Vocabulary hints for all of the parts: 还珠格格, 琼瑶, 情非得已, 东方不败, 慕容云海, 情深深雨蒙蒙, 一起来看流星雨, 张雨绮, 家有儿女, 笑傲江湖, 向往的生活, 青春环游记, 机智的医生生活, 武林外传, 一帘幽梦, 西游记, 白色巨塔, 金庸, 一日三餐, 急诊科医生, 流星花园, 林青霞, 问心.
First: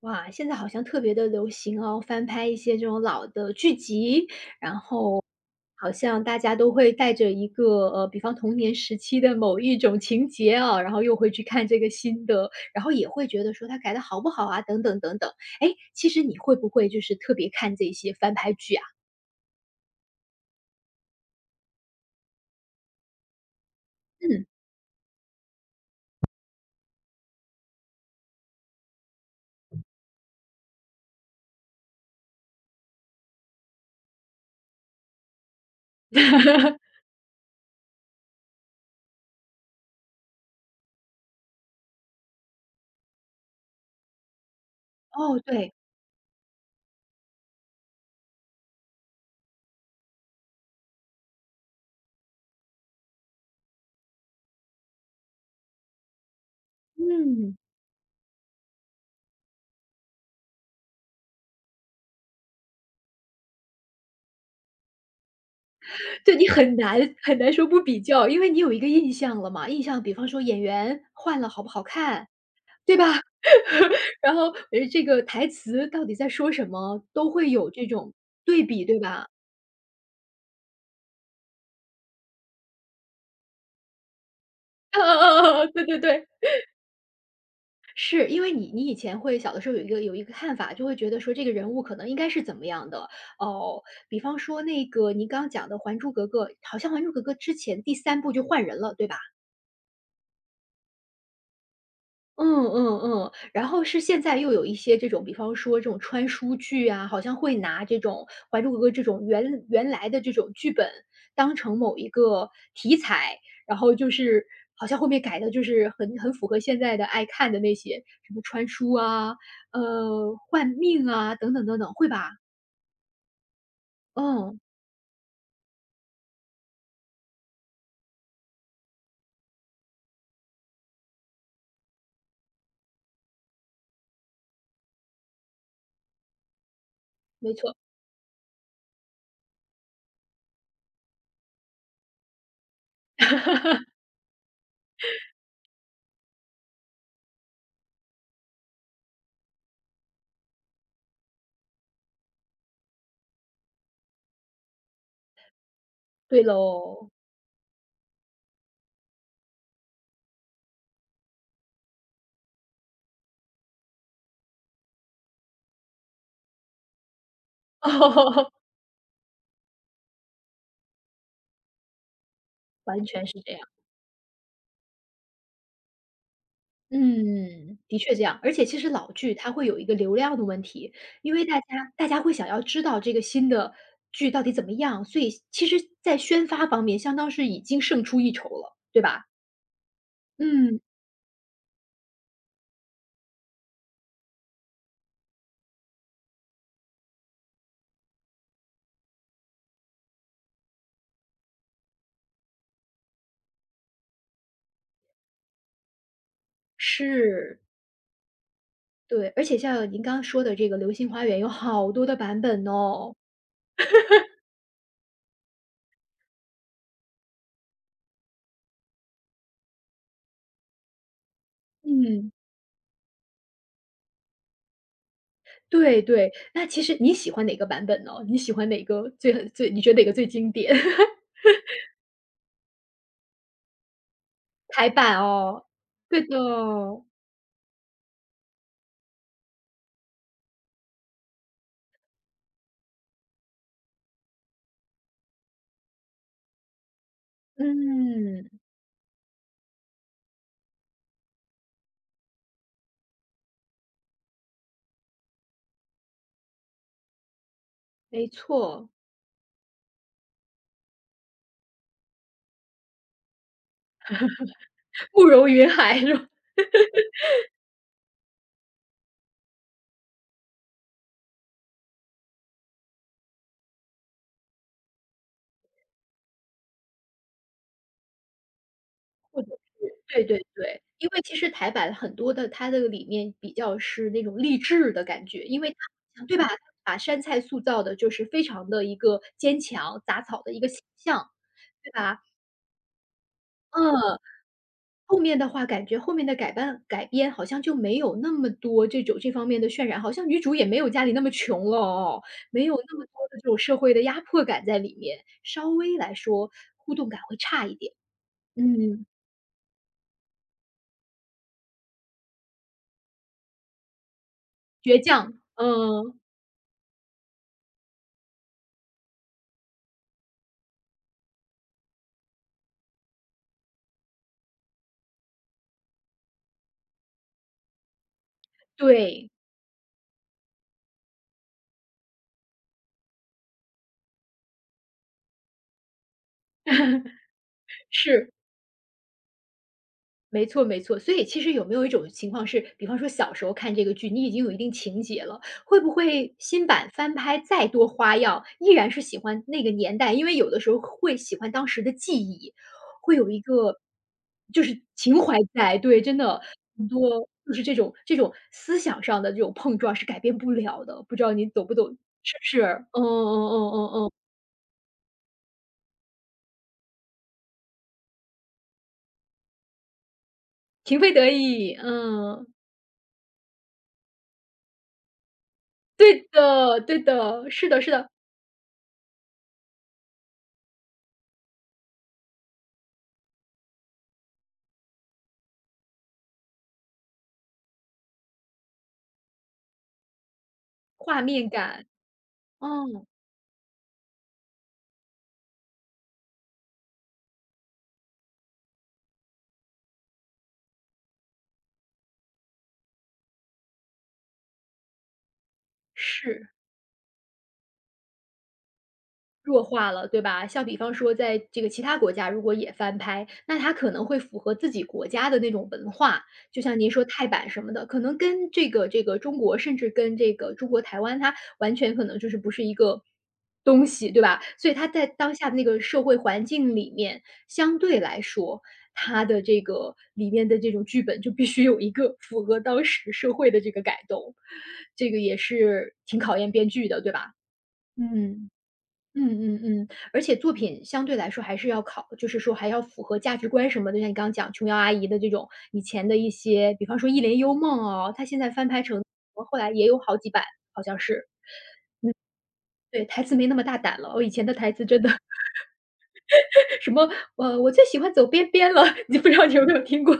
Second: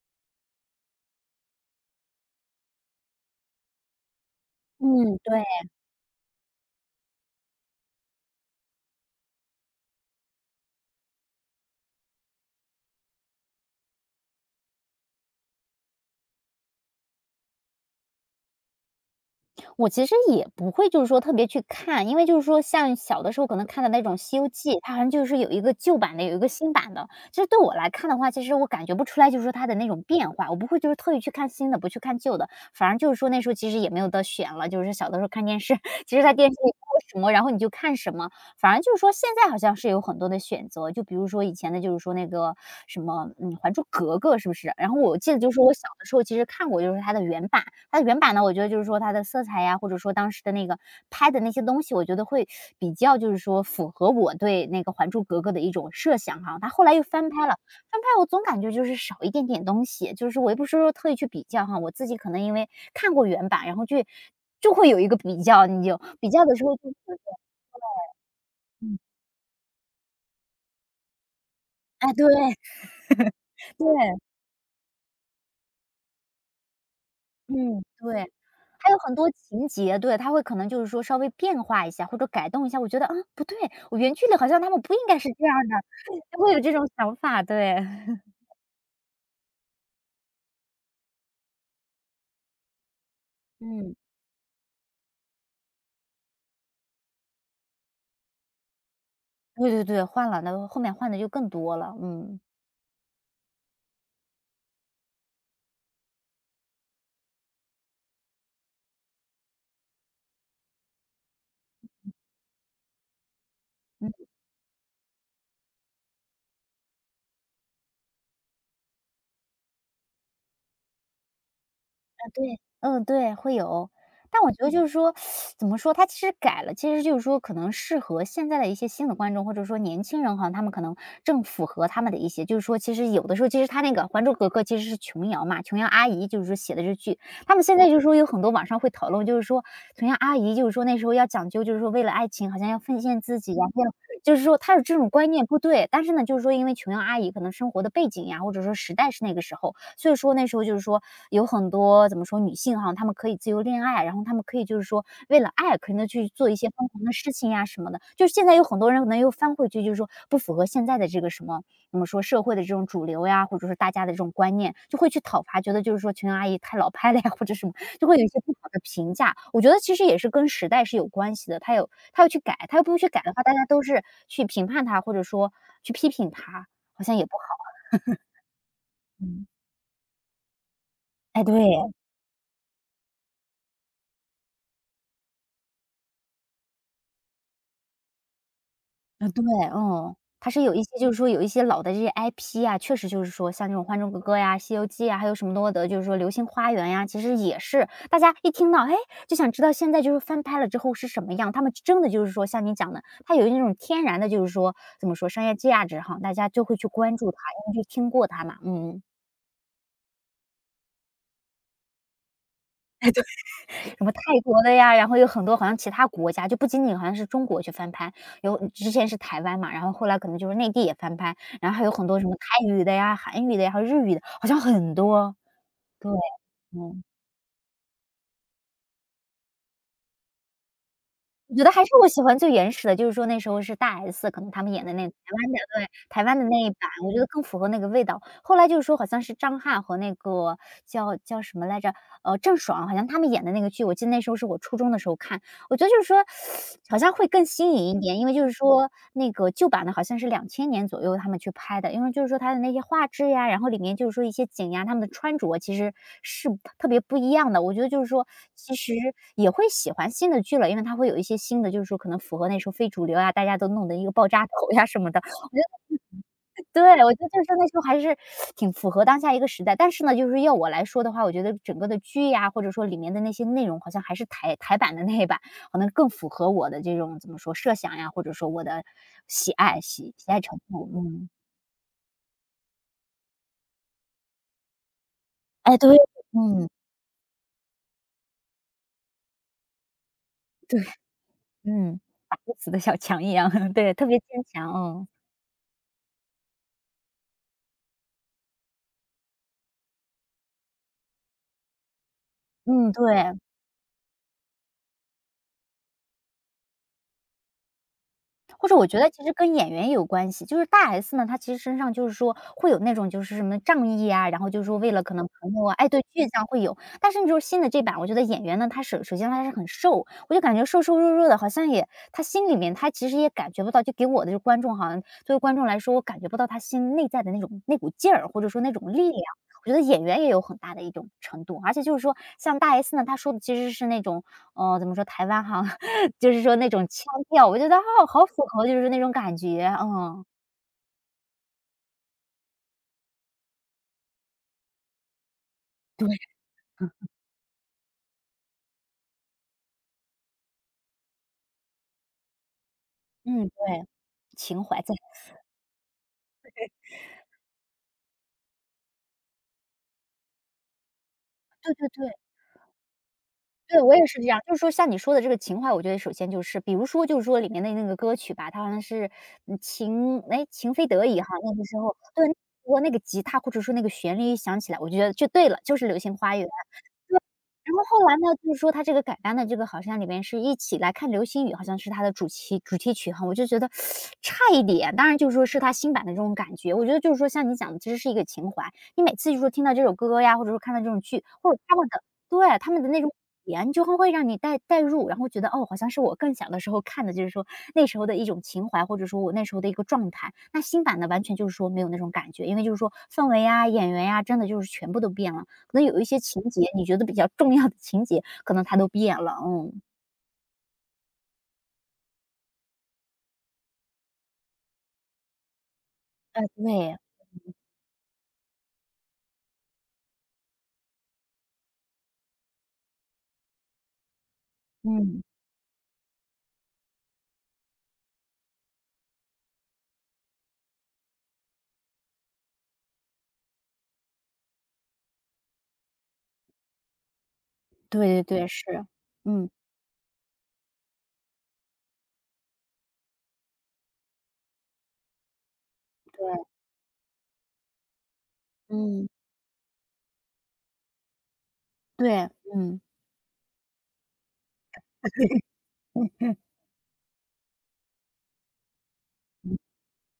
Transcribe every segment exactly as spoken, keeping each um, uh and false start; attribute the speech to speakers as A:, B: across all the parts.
A: 哇，现在好像特别的流行哦，翻拍一些这种老的剧集，然
B: 嗯，
A: 后
B: 对，
A: 好像大家都会带着一个，呃，比方童年时期的某一种情节啊，然后又会去看这个新的，然后也会觉得说它改的好不好啊，等等等等。哎，其实你会不会就是特别看这些翻拍剧啊？
B: 我其实也不会就是说特别去看，因为就是说像小的时候可能看的那种《西
A: 嗯。
B: 游记》，它好像就是有一个旧版的，有一个新版的。其实对我来看的话，其实我感觉不出来，就是说它的那种变化，我不会就是特意去看新的，不去看旧的。反而就是说那时候其实也没有得选了，就是小的时候看电视，其实在电视里播什么，然后你就看什么。反而就是说现在好像是有很多的选择，就比如说以前的就是说那个什么，嗯，《还珠格格》是不是？然后我记
A: 哦，
B: 得就是
A: 对。
B: 我小的时候其实看过，就是它的原版。它的原版呢，我觉得就是说它的色彩呀，或者说当时的那个拍的那些东西，我觉得会比较就是说符合我对那个《还珠格格》的一种设想哈。它后来又翻拍了，
A: 嗯，
B: 翻拍我总感觉就是少一点点东西，就是我也不是说特意去比较哈，我自己可能因为看过原版，然后去就会有一个比较，你就比
A: 对，
B: 较
A: 你
B: 的时
A: 很
B: 候就
A: 难
B: 会
A: 很难说不比较，因为你有一个
B: 嗯，
A: 印象了嘛，印象比方说演员换了好不好
B: 哎，对
A: 看，对吧？
B: 对，
A: 然后，诶，这个台词到底在说什么，都会有
B: 嗯，
A: 这种
B: 对。
A: 对比，
B: 还有
A: 对
B: 很
A: 吧？
B: 多情节，对，它会可能就是说稍微变化一下，或者改动一下，我觉得，啊，不对，我原剧里好像他们不
A: 嗯
B: 应
A: 嗯
B: 该是这
A: 嗯
B: 样
A: 嗯，
B: 的。
A: 对对对，
B: 会有这种想法，对。
A: 是，因为你你以前会小的时候有一个有一个看法，就会觉得说这个人物可能应该是怎么样的。哦，
B: 嗯。
A: 比方说那个您刚刚讲的《还珠格格》，好像《还珠格格》之前第三部就换人了，对吧？
B: 对对对，换了，那后面换的就更多了，嗯。
A: 嗯嗯嗯，然后是现在又有一些这种，比方说这种穿书剧啊，好像会拿这种《还珠格格》这种原原来的这种剧本当成某一个题材，然后就是好像后面改的就是很很符合现在的爱看的那些什么穿书啊，呃，换命啊等等等等，会吧？
B: 对，嗯，对，会有。但我
A: 嗯，
B: 觉得嗯就是说，怎么说，它其实改了，其实就是说可能适合现在的一些新的观众，或者说年轻人好像他们可能正符合他们的一些就是说其实有的时候其实他那个《还珠格格》其实是琼瑶嘛，琼瑶阿姨就是说写的这剧，
A: 没
B: 他们
A: 错。
B: 现在就是说有很多网上会讨论，就是说琼瑶阿姨就是说那时候要讲究，就是说为了爱情好像要奉献自己呀，后就是说她有这种观念不对，但是呢，就是说因为琼瑶阿姨可能生活的背景呀，或者说时代是那个时候，所以说那时候就是说有很多怎么说，女性哈，她们可以自由恋爱，然后她们可以就是说为了爱可能去
A: 对
B: 做一些疯狂
A: 喽，
B: 的事情呀什么的。就是现在有很多人可能又翻回去，就是说不符合现在的这个什么，我们说社会的这种主流呀，或者说大家的这种观念，就会去讨伐，觉得就是说琼瑶阿姨太老派了呀，或者什么，就会有一些不 好的评价。我觉得其实也是跟时代是有关系的，她有她要去改，她要不
A: 完
B: 去改
A: 全
B: 的
A: 是
B: 话，
A: 这
B: 大家
A: 样。
B: 都是去评判她，或者说去批评她，好像也不好。
A: 嗯，的确这样。而且其实老剧
B: 嗯，
A: 它会有一个流量的问题，因为
B: 哎，对。
A: 大家大家会想要知道这个新的剧到底怎么样，所以其实在宣发方面相当是已经胜出一筹了，对吧？
B: 啊，对，嗯，它是有
A: 嗯，
B: 一些就是说有一些老的这些 I P 啊，确实就是说像这种《还珠格格》呀，《西游记》啊，还有什么多的，就是说《流星花园》呀，其实也是大家一听到，哎，就想知道现在就是翻拍了之后是什么样。他们真的就是说像你讲的，它有那种天然的，就是说怎么说商业价值哈，大家就会去关注它，
A: 是，
B: 因为就听过它嘛，嗯。
A: 对。而且像您刚刚说的这个《流星花园》有好多的版本哦。
B: 什么泰国的呀，然后有很多好像其他国家，就不仅仅好像是中国去翻拍，有之前是台湾嘛，然后后来可能就是内地也翻拍，然后还有很多什
A: 嗯，
B: 么泰语的呀、韩语的呀，还有日语的，好像很多。
A: 对
B: 对，
A: 对。那其实
B: 嗯，
A: 你喜欢哪个版本呢？你喜欢哪个最最你觉得哪个最经典？
B: 我觉得还是我喜欢最原始的，就是说那时候是大 S 可能他们演
A: 台
B: 的那个台
A: 版
B: 湾的
A: 哦，
B: 对，
A: 对
B: 台
A: 的。
B: 湾的那一版，我觉得更符合那个味道。后来就是说好像是张翰和那个叫叫什么来着，呃，郑爽，好像他们演的那个剧，我记得那时候是我初中的时候看我觉得就是说，好像会更新颖一点，因为就
A: 嗯，
B: 是说那个旧版的好像是两千年左右他们去拍的，因为就是说它的那些画质呀，然后里面就是说一些景呀，他们的穿着其实是特别不一样的。我觉得就是
A: 没
B: 说，其
A: 错。
B: 实也会喜欢新的剧了，因为它会有一些新的，就是说可能符合那时候非主流呀，大家都弄的一个爆炸头呀什么的，
A: 慕容云海是吧？
B: 对，我觉得就是那时候还是挺符合当下一个时代。但是呢，就是要我来说的话，我觉得整个的剧呀，或者说里面的那些内容，好像还是台台版的那一版，可能更符合我的这种怎么说设想呀，或者说我的喜爱喜
A: 对
B: 喜爱
A: 对
B: 程
A: 对，
B: 度。
A: 因为
B: 嗯，
A: 其实台版很多的它的里面比较是那种励志的感觉，因为它
B: 哎，对，
A: 好像，对吧，
B: 嗯，
A: 把山菜塑造的就是非常的一个坚强、杂草的一个形
B: 对，
A: 象，对
B: 嗯，
A: 吧？
B: 打不死的小强一样，对，特
A: 嗯，
B: 别坚强，嗯，
A: 后面的话感觉后面的改办改编好像就没有那么多这种这方面的渲染，好像女主也没有家里那么穷了哦，没有
B: 嗯，
A: 那么多
B: 对。
A: 的这种社会的压迫感在里面，稍微来说互动感会差一点。
B: 或者我觉
A: 嗯，
B: 得其实跟演员也有关系，就是大 S 呢，她其实身上就是说会有那种就是什么仗义啊，然后就是说为
A: 倔
B: 了可能
A: 强，
B: 朋友啊，哎，对，
A: 嗯。
B: 倔强会有。但是你就是新的这版，我觉得演员呢，他首首先他是很瘦，我就感觉瘦瘦弱弱的，好像也他心里面他其实也感觉不到，就给我的这观众好像作为观众来说，我感觉不到他心内在的那种那股劲儿，或者说那种力量。
A: 对，
B: 我觉得演员也有很大的一种程度，而且就是说，像大 S 呢，她说的其实是那种，呃，怎么说，台湾哈，就是说那种腔 调，我觉得，哦，好
A: 是，
B: 符合就是那种感觉，嗯，
A: 没错没错。所以其实有没有一种情况是，比方说小时候看这个剧，你已经有一定情节了，会不会新版翻拍再多花样，依然是喜欢那个年代？因为有的时候会喜欢当时的记忆，会有一
B: 嗯，
A: 个
B: 对，
A: 就
B: 情
A: 是
B: 怀在。
A: 情怀在，对，真的很多就是这种这种思想上的这种碰撞是改变不了的，不知道你懂
B: 对
A: 不懂？
B: 对对，
A: 是不是？嗯嗯嗯
B: 对，
A: 嗯
B: 我也
A: 嗯，
B: 是这样，就是说像你说的这个情怀，我觉得首先就是比如说就是说里面的那个歌曲吧，它好像是，嗯情哎，情非
A: 情
B: 得
A: 非
B: 已哈，
A: 得
B: 那个
A: 已，
B: 时候对，
A: 嗯。
B: 我那个吉他或者说那个旋律一响起来，我就觉得就对了，就是《流星
A: 对
B: 花园》。
A: 的对的，是
B: 然
A: 的
B: 后
A: 是的，
B: 后来呢，就是说他这个改编的这个好像里面是一起来看流星雨，好像是他的主题主题曲哈，我就觉得差一点。当然就是说是他新版的这种感觉，我觉得就是说像你讲的，其实是一个情怀。你每次就说听到这首歌呀，或者说看到这种
A: 画
B: 剧，
A: 面
B: 或者他
A: 感，
B: 们的对，他们的那
A: 嗯，
B: 种语言，就会会让你带带入，然后觉得哦，好像是我更小的时候看的，就是说那时候的一种情怀，或者说我那时候的一个状态。那新版的完全就是说没有那种感觉，因为就是说氛围呀、演员呀，真的就是全部都变了。可能有一些情
A: 是。
B: 节，你觉得比较重要的情节，可能它都变了，
A: 弱
B: 嗯。
A: 化了，对吧？像比方说在这个其他国家如果也翻拍，那它可能会符合自己国家的那种文化，
B: 哎，
A: 就像您
B: 对，
A: 说泰版什么的，可能跟这个这个中国，甚至跟这个中国台湾，它完全可能就是不是一个东西，对吧？所以它在
B: 嗯，
A: 当下的那个社会环境里面，相对来说，它的这个里面的这种剧本就必须有一个符合当时社会的这个改动，这个也是挺考验编剧的，对吧？
B: 对对对，
A: 嗯。
B: 是，
A: 嗯
B: 嗯，
A: 嗯嗯，而且作品相对来说还是要考就是说还要符合价值观什么的，就像你刚刚讲琼瑶阿姨的这种以前的一
B: 对，
A: 些，比方说《一帘幽梦》哦，她现在翻拍成，
B: 嗯，
A: 后来也有好几版，好像是。
B: 对，嗯。
A: 对，台词没那么大胆了，我以前的台词真的 什么，呃，我最喜欢走边边了，你不知道你有没有听过？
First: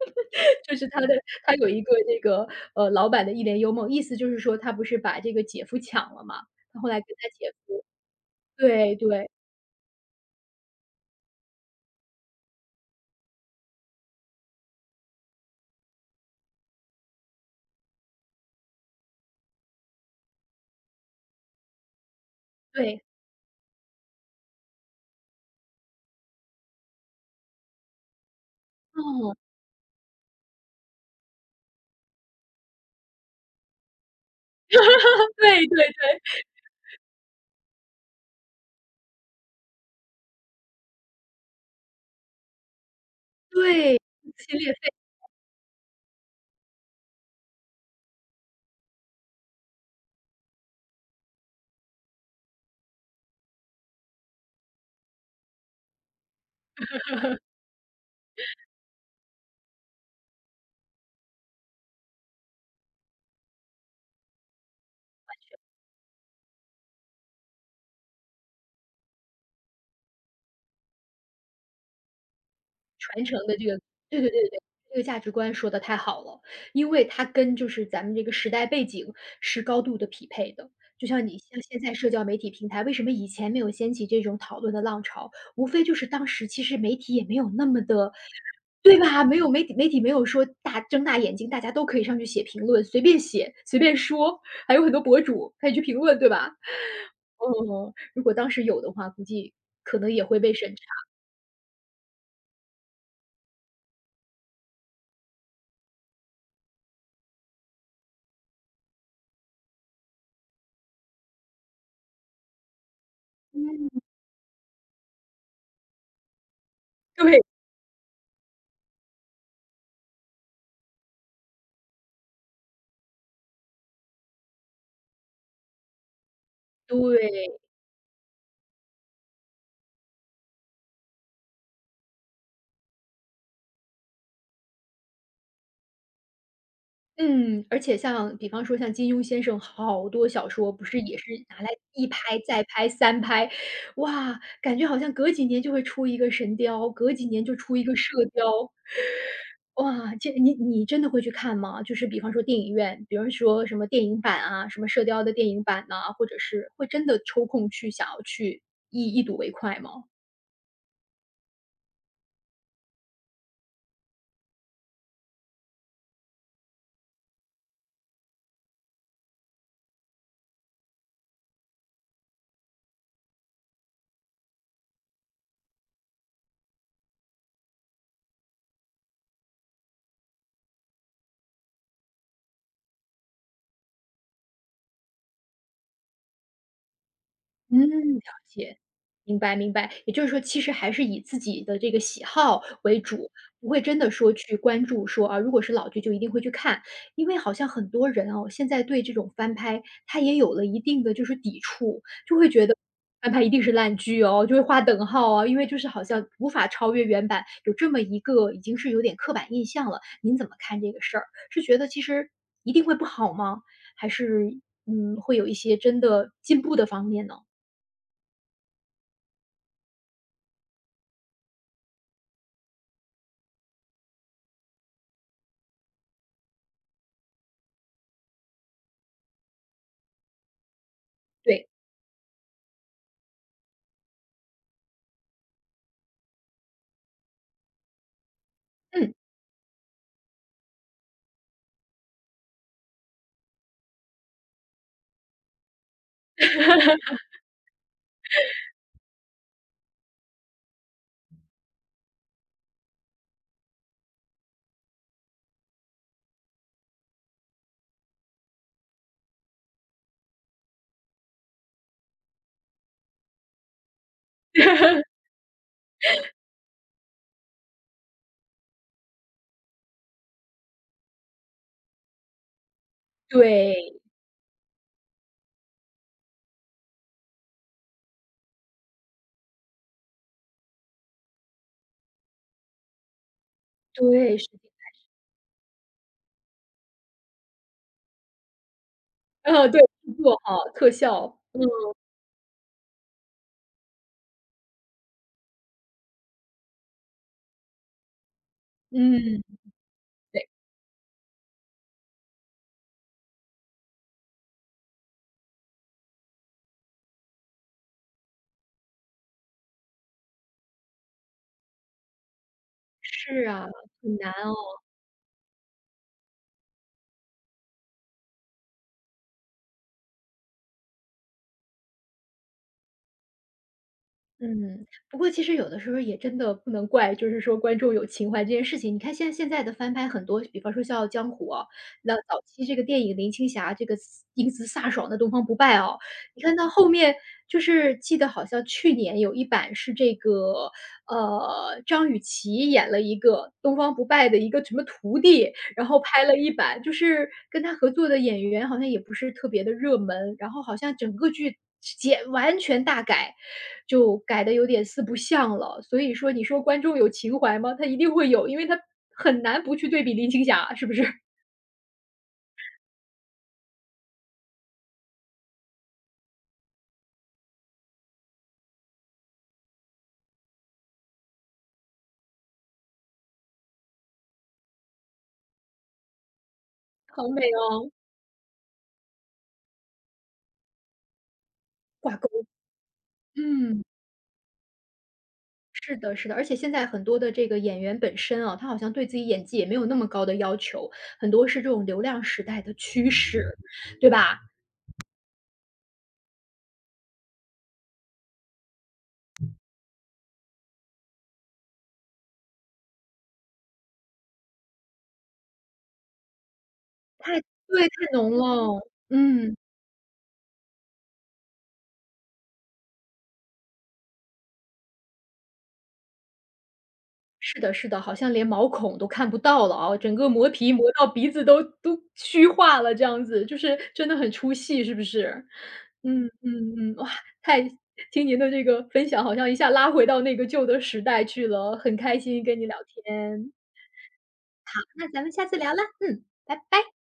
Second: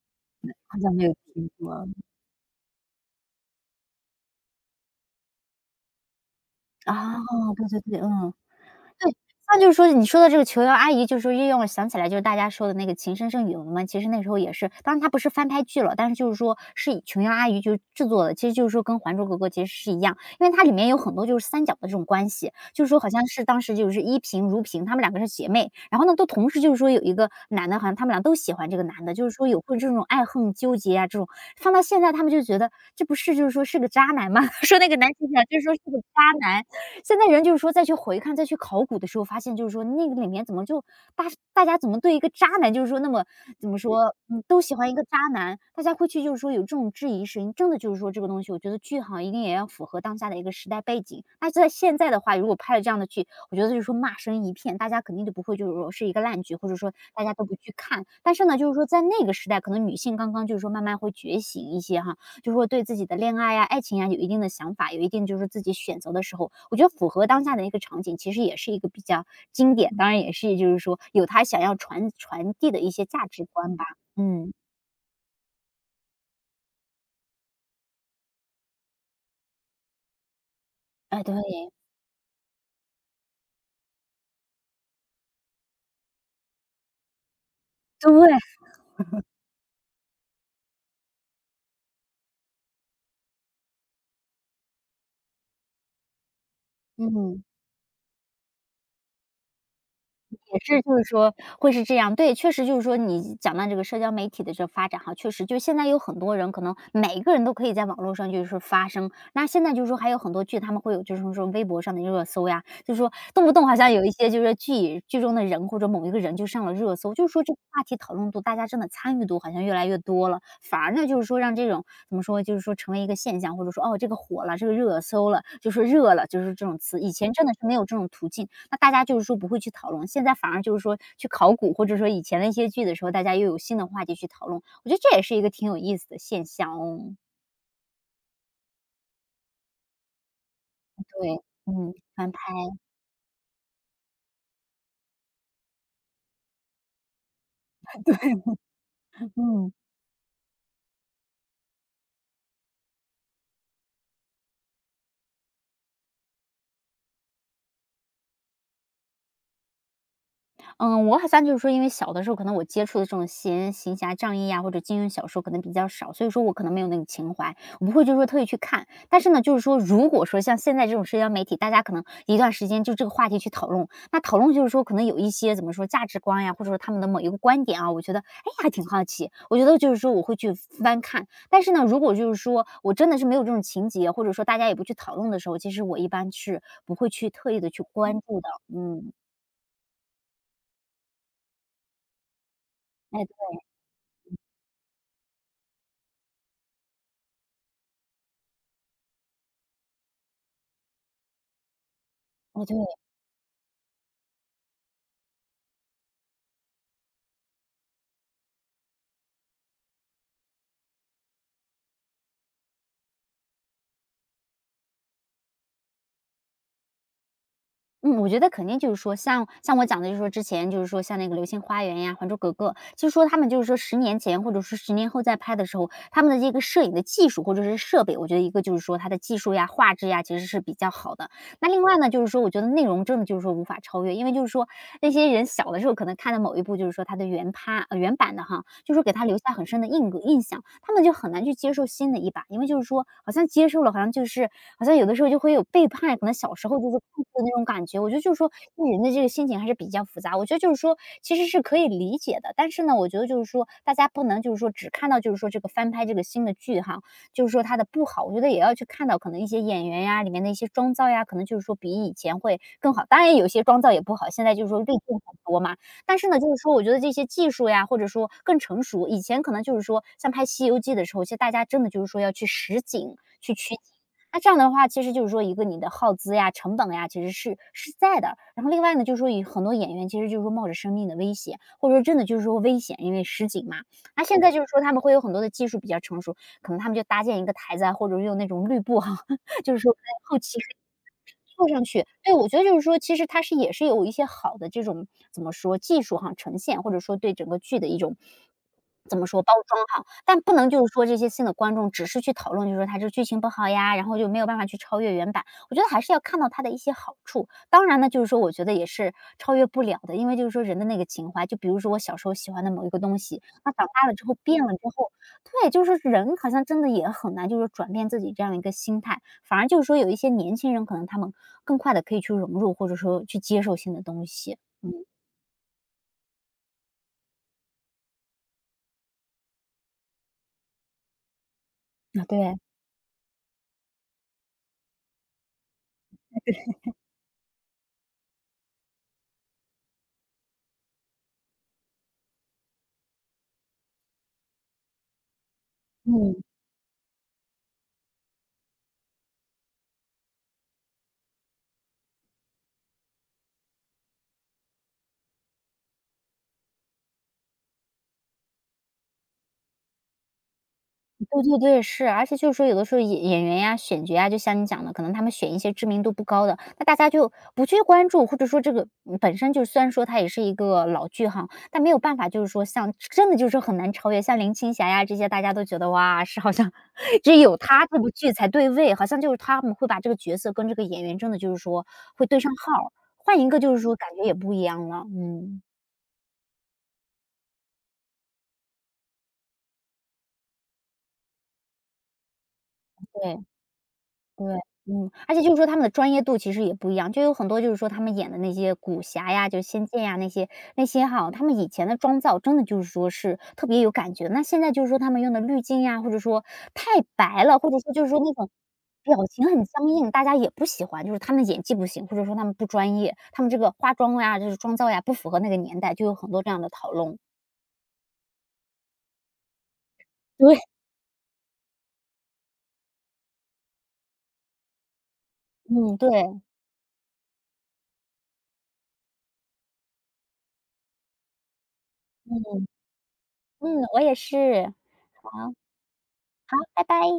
A: 就
B: 好
A: 是
B: 像
A: 他
B: 没
A: 的，
B: 有听
A: 他有一
B: 过，
A: 个那个呃，老版的《一帘幽梦》，意思就是说他不是把这个姐夫抢了嘛，他后来跟
B: 啊，
A: 他姐
B: 对
A: 夫。
B: 对对，嗯。
A: 对
B: 对，
A: 对
B: 那就是说你说的这个琼瑶阿姨，就是说又让我想起来就是大家说的那个《情深深雨蒙蒙》，其实那时候也是，当然它不是翻拍剧了，但是就是说是以琼瑶阿姨就制作的，其实就是说跟《还珠格格》其实是一样，因为它里面有很多就是三角的这种关系，就是说
A: 对。
B: 好像是当时就是依萍、如萍，她们两个是姐妹，然后呢都同时就是说有一个男的，好像她们俩都喜欢这个男的，就是
A: 嗯，
B: 说有会这种爱恨纠结啊这种，放到现在她们就觉得这不是就是说是个渣男吗？说那个男主角 就是
A: 对
B: 说是
A: 对。
B: 个渣男，现在人就是说再去回看、再去考古的时候，发现就是说那个里面怎么就大大家怎么对一个渣男，就是说那么怎么
A: 对，
B: 说，嗯，
A: 撕心
B: 都
A: 裂
B: 喜欢
A: 肺。
B: 一个渣男，大家会去就是说有这种质疑声音，真的就是说这个东西，我觉得剧哈一定也要符合当下的一个时代背景。那在现在的话，如果拍了这样的剧，我觉得就是说骂声一片，大家肯定都不会就是说是一个烂剧，或者说大家都不去看。但是呢，就是说在那个时代，可能女性刚刚就是说慢慢会觉醒一些哈，就是说对自己的恋爱呀、爱情呀有一定的想法，有一定就是自己选择的时候，我觉得符合当下的一个场景，其实也是一个比较经典，当然也是就是说有他想要传传递的一些
A: 传
B: 价
A: 承
B: 值
A: 的这
B: 观
A: 个。
B: 吧。
A: 对对对对
B: 嗯，
A: 对。这个价值观说的太好了。因为它跟就是咱们这个时代背景是高度的匹配的。就
B: 哎，
A: 像
B: 对，
A: 你像现在社交媒体平台，为什么以前没有掀起这种讨论的浪潮，无非就是当时其实媒体也没有那么的，
B: 对，
A: 对吧？没有媒体媒体没有说大睁大眼睛，大家都可以上去写评论，随便写、随便说，还有很多博主可以去评论，对吧？
B: 嗯。
A: 哦，如果当时有的话，估计可能也会被
B: 也
A: 审
B: 是
A: 查。
B: 就是说会是这样，对，确实就是说你讲到这个社交媒体的这发展哈，确实就现在有很多人可能每个人都可以在网络上就是发声，那现在就是说还有很多剧，他们会有就是说微博上的热搜呀，就是说动不动好
A: 嗯。
B: 像有一些就是剧剧中的人或者某一个人就上了热搜，就是
A: 对
B: 说这个话题讨论度，大家真的参与度好像越来越多了，反而呢就是说让这种怎么说，就是说成为一个现象，或者说哦这个火了，这个热搜了，就是热了，就是这种词，以前真的
A: 对。
B: 是没有这种途径，那大家就是说不会去讨论，现在反而就是说去考古，或者说以前的一些剧的时候，大家又有新的话题去讨论，我觉得这也是一个挺有意思的现象哦。
A: 嗯，而且像比方说像金庸先生好多小说，不是也是
B: 对，
A: 拿来
B: 嗯，
A: 一
B: 翻
A: 拍
B: 拍，
A: 再拍三拍。哇，感觉好像隔几年就会出一个神雕，隔几年就出一个 射
B: 对，
A: 雕。
B: 嗯。
A: 哇，这你你真的会去看吗？就是比方说电影院，比方说什么电影版啊，什么射雕的电影版呐、或者是会真的抽空去想要去一一睹为快吗？
B: 嗯，我好像就是说，因为小的时候可能我接触的这种闲行侠仗义呀，或者金庸小说可能比较少，所以说我可能没有那个情怀，我不会就是说特意去看。但是呢，就是说，如果说像现在这种社交媒体，大家可能一段时间就这个话题去讨论，那讨论就是说，可能有一些怎么说价值观呀，或者说他们的某一个观点啊，我觉得哎还挺好奇，我觉得就是说我会去翻看。但是呢，如果就是说我真的是没有这种情节，或者说大家也不去讨论的时候，其实我一般是不会去特意的
A: 嗯，
B: 去关
A: 了
B: 注的。
A: 解，
B: 嗯，
A: 明白明白。也就是说，其实还是以自己的这个喜好为
B: 哎，
A: 主，不会真的说去关注说啊，如果是老剧就一定会去看。因为好像很多人哦，现在对这种翻拍，他也有了一定的就是抵触，就会
B: 我
A: 觉得
B: 觉得
A: 翻拍一定是烂剧哦，就会划等号啊，因为就是好像无法超越原版，有这么一个已经是有点刻板印象了。您怎么看这个事儿？是觉得其实一定会不好吗？还是嗯，会有一些真的进步的方面呢？
B: 嗯，我觉得肯定就是说像像我讲的，就是说之前就是说像那个《流星花园》呀，《还珠格格》，就是说他们就是说十年前或者说十年后再拍的时候，他们的这个摄影的技术或者是设备，我觉得一个就是说它的技术呀、画质呀，其实是比较好的。
A: 对。
B: 那另外呢，就是说我觉得内容真的就是说无法超越，因为就是说那些人小的时候可能看的某一部，就是说它的原趴呃原版的哈，就是说
A: 嗯。
B: 给他留下很深的印印象，他们就很难去接受新的一版，因为就是说好像接受了，好像就是好像有的时候就会有背叛，可能小时候就是叛逆的那种感觉。我觉得就是说人的这个心情还是比较复杂，我觉得就是说其实是可以理解的，但是呢，我觉得就是说大家不能就是说只看到就是说这个翻拍这个新的剧哈，就是说它的不好，我觉得也要去看到可能一些演员呀，里面的一些妆造呀，可能就是说比以前会更好。当然有些妆造也不好，现在就是说滤 镜很多嘛。但是呢，就是说我觉得这些技术呀，或者说更成熟，以前可能就是说像拍《西游记》的时候，其实大家真的就是说要去实景去
A: 对。
B: 取景。那这样的话，其实就是说一个你的耗资呀、成本呀，其实是是在的。然后另外呢，就是说有很多演员其实就是说冒着生命的危险，或者说真的就是说危险，因为实景嘛。那
A: 对，
B: 现
A: 是
B: 在就是
A: 的。
B: 说他们会有很多的技术比较成熟，可能他们就搭建一个台子啊，或者用那种绿布哈，
A: 呃，
B: 就是
A: 对，
B: 说
A: 制作
B: 后
A: 哈，
B: 期可以
A: 特效，嗯。
B: 坐上去。对，我觉得就是说，其实它是也是有一些好的这种怎么说技术哈呈现，或者说对整个剧的一种怎么
A: 嗯，
B: 说包装哈，但
A: 对。
B: 不能就是说这些新的观众只是去讨论，就是说它这剧情不好呀，然后就没有办法去超越原版。我觉得还是要看到它的一些好处，当然呢，就是说我觉得也是超越不了的，因为就是说人的那个情怀，就比如说我小时候喜欢的某一个东西，
A: 是啊，
B: 那长大了
A: 很
B: 之
A: 难
B: 后变了
A: 哦。
B: 之后，对，就是人好像真的也很难，就是转变自己这样一个心态，反而就是说有一些年轻人，可能他们更快的可以去融入，或者说去接受新的东西，
A: 嗯。不过其实有的时候也真的不能怪，就是说观众有情怀这件事情。你看现现在的翻拍很多，比方说《笑傲江湖》啊，那
B: 啊，
A: 早
B: 对，
A: 期这个电影林青霞这个英姿飒爽的东方不败哦，你看到后面就是记得好像去年有一版是这个，呃，张雨绮演了一个东方不败的一个什么徒弟。然后拍
B: 嗯。
A: 了一版，就是跟他合作的演员好像也不是特别的热门，然后好像整个剧简完全大改，就改的有点四不像了。所以说你说观众有情怀吗？他一定会有，因为他很难不去对比林青霞，是不是？
B: 对对对，是，而且就是说有的时候演演员呀、选角呀，就像你讲的，可能他们选一些知名度不高的，那大家就不去关注，或者说这个嗯本身就虽然说它也是一个老剧哈，但没有办法，就是说像真的就是说很难超越，像林青霞呀这些，大家都觉得哇，是好像
A: 好
B: 只
A: 美
B: 有她
A: 哦。
B: 这部剧才对位，好像就是他们会把这个角色跟这个演员真的就是说
A: 挂
B: 会
A: 钩。
B: 对上号儿换一个就
A: 嗯，
B: 是说感觉也不一样了，嗯，
A: 是的是的，而且现在很多的这个演员本身啊，他好像对自己演技也没有那么高的要求，很多是这种流量时代的趋
B: 对。
A: 势，对吧？
B: 对，嗯，而且就是说他们的专业度其实也不一样，就有很多就是说他们演的那些古侠呀，就仙剑呀那些那些哈，他们以前的妆造真的就是说是特别有感觉，那现在就是说他们用的滤镜呀，或者说太
A: 太
B: 白了，或者
A: 对，
B: 说就是
A: 太
B: 说
A: 浓
B: 那种
A: 了，
B: 表情
A: 嗯。
B: 很僵硬，大家也不喜欢，就是他们演技不行，或者说他们不专业，他们这个化妆呀，就是妆造呀，不符合那个年代，就有很多这样的讨论。
A: 是的，是的，好像连毛孔都看不到了啊，整个磨
B: 对，
A: 皮磨到鼻子都都虚化了，这样子就是真的很出戏，是不是？
B: 嗯，对，
A: 嗯嗯嗯。哇，太听您的这个分享，好像一下拉回到那个旧的时代去了，很开心跟
B: 嗯
A: 你聊天。
B: 嗯，我也是，
A: 那咱们下
B: 好，
A: 次聊了，嗯，拜
B: 好，
A: 拜。
B: 拜拜。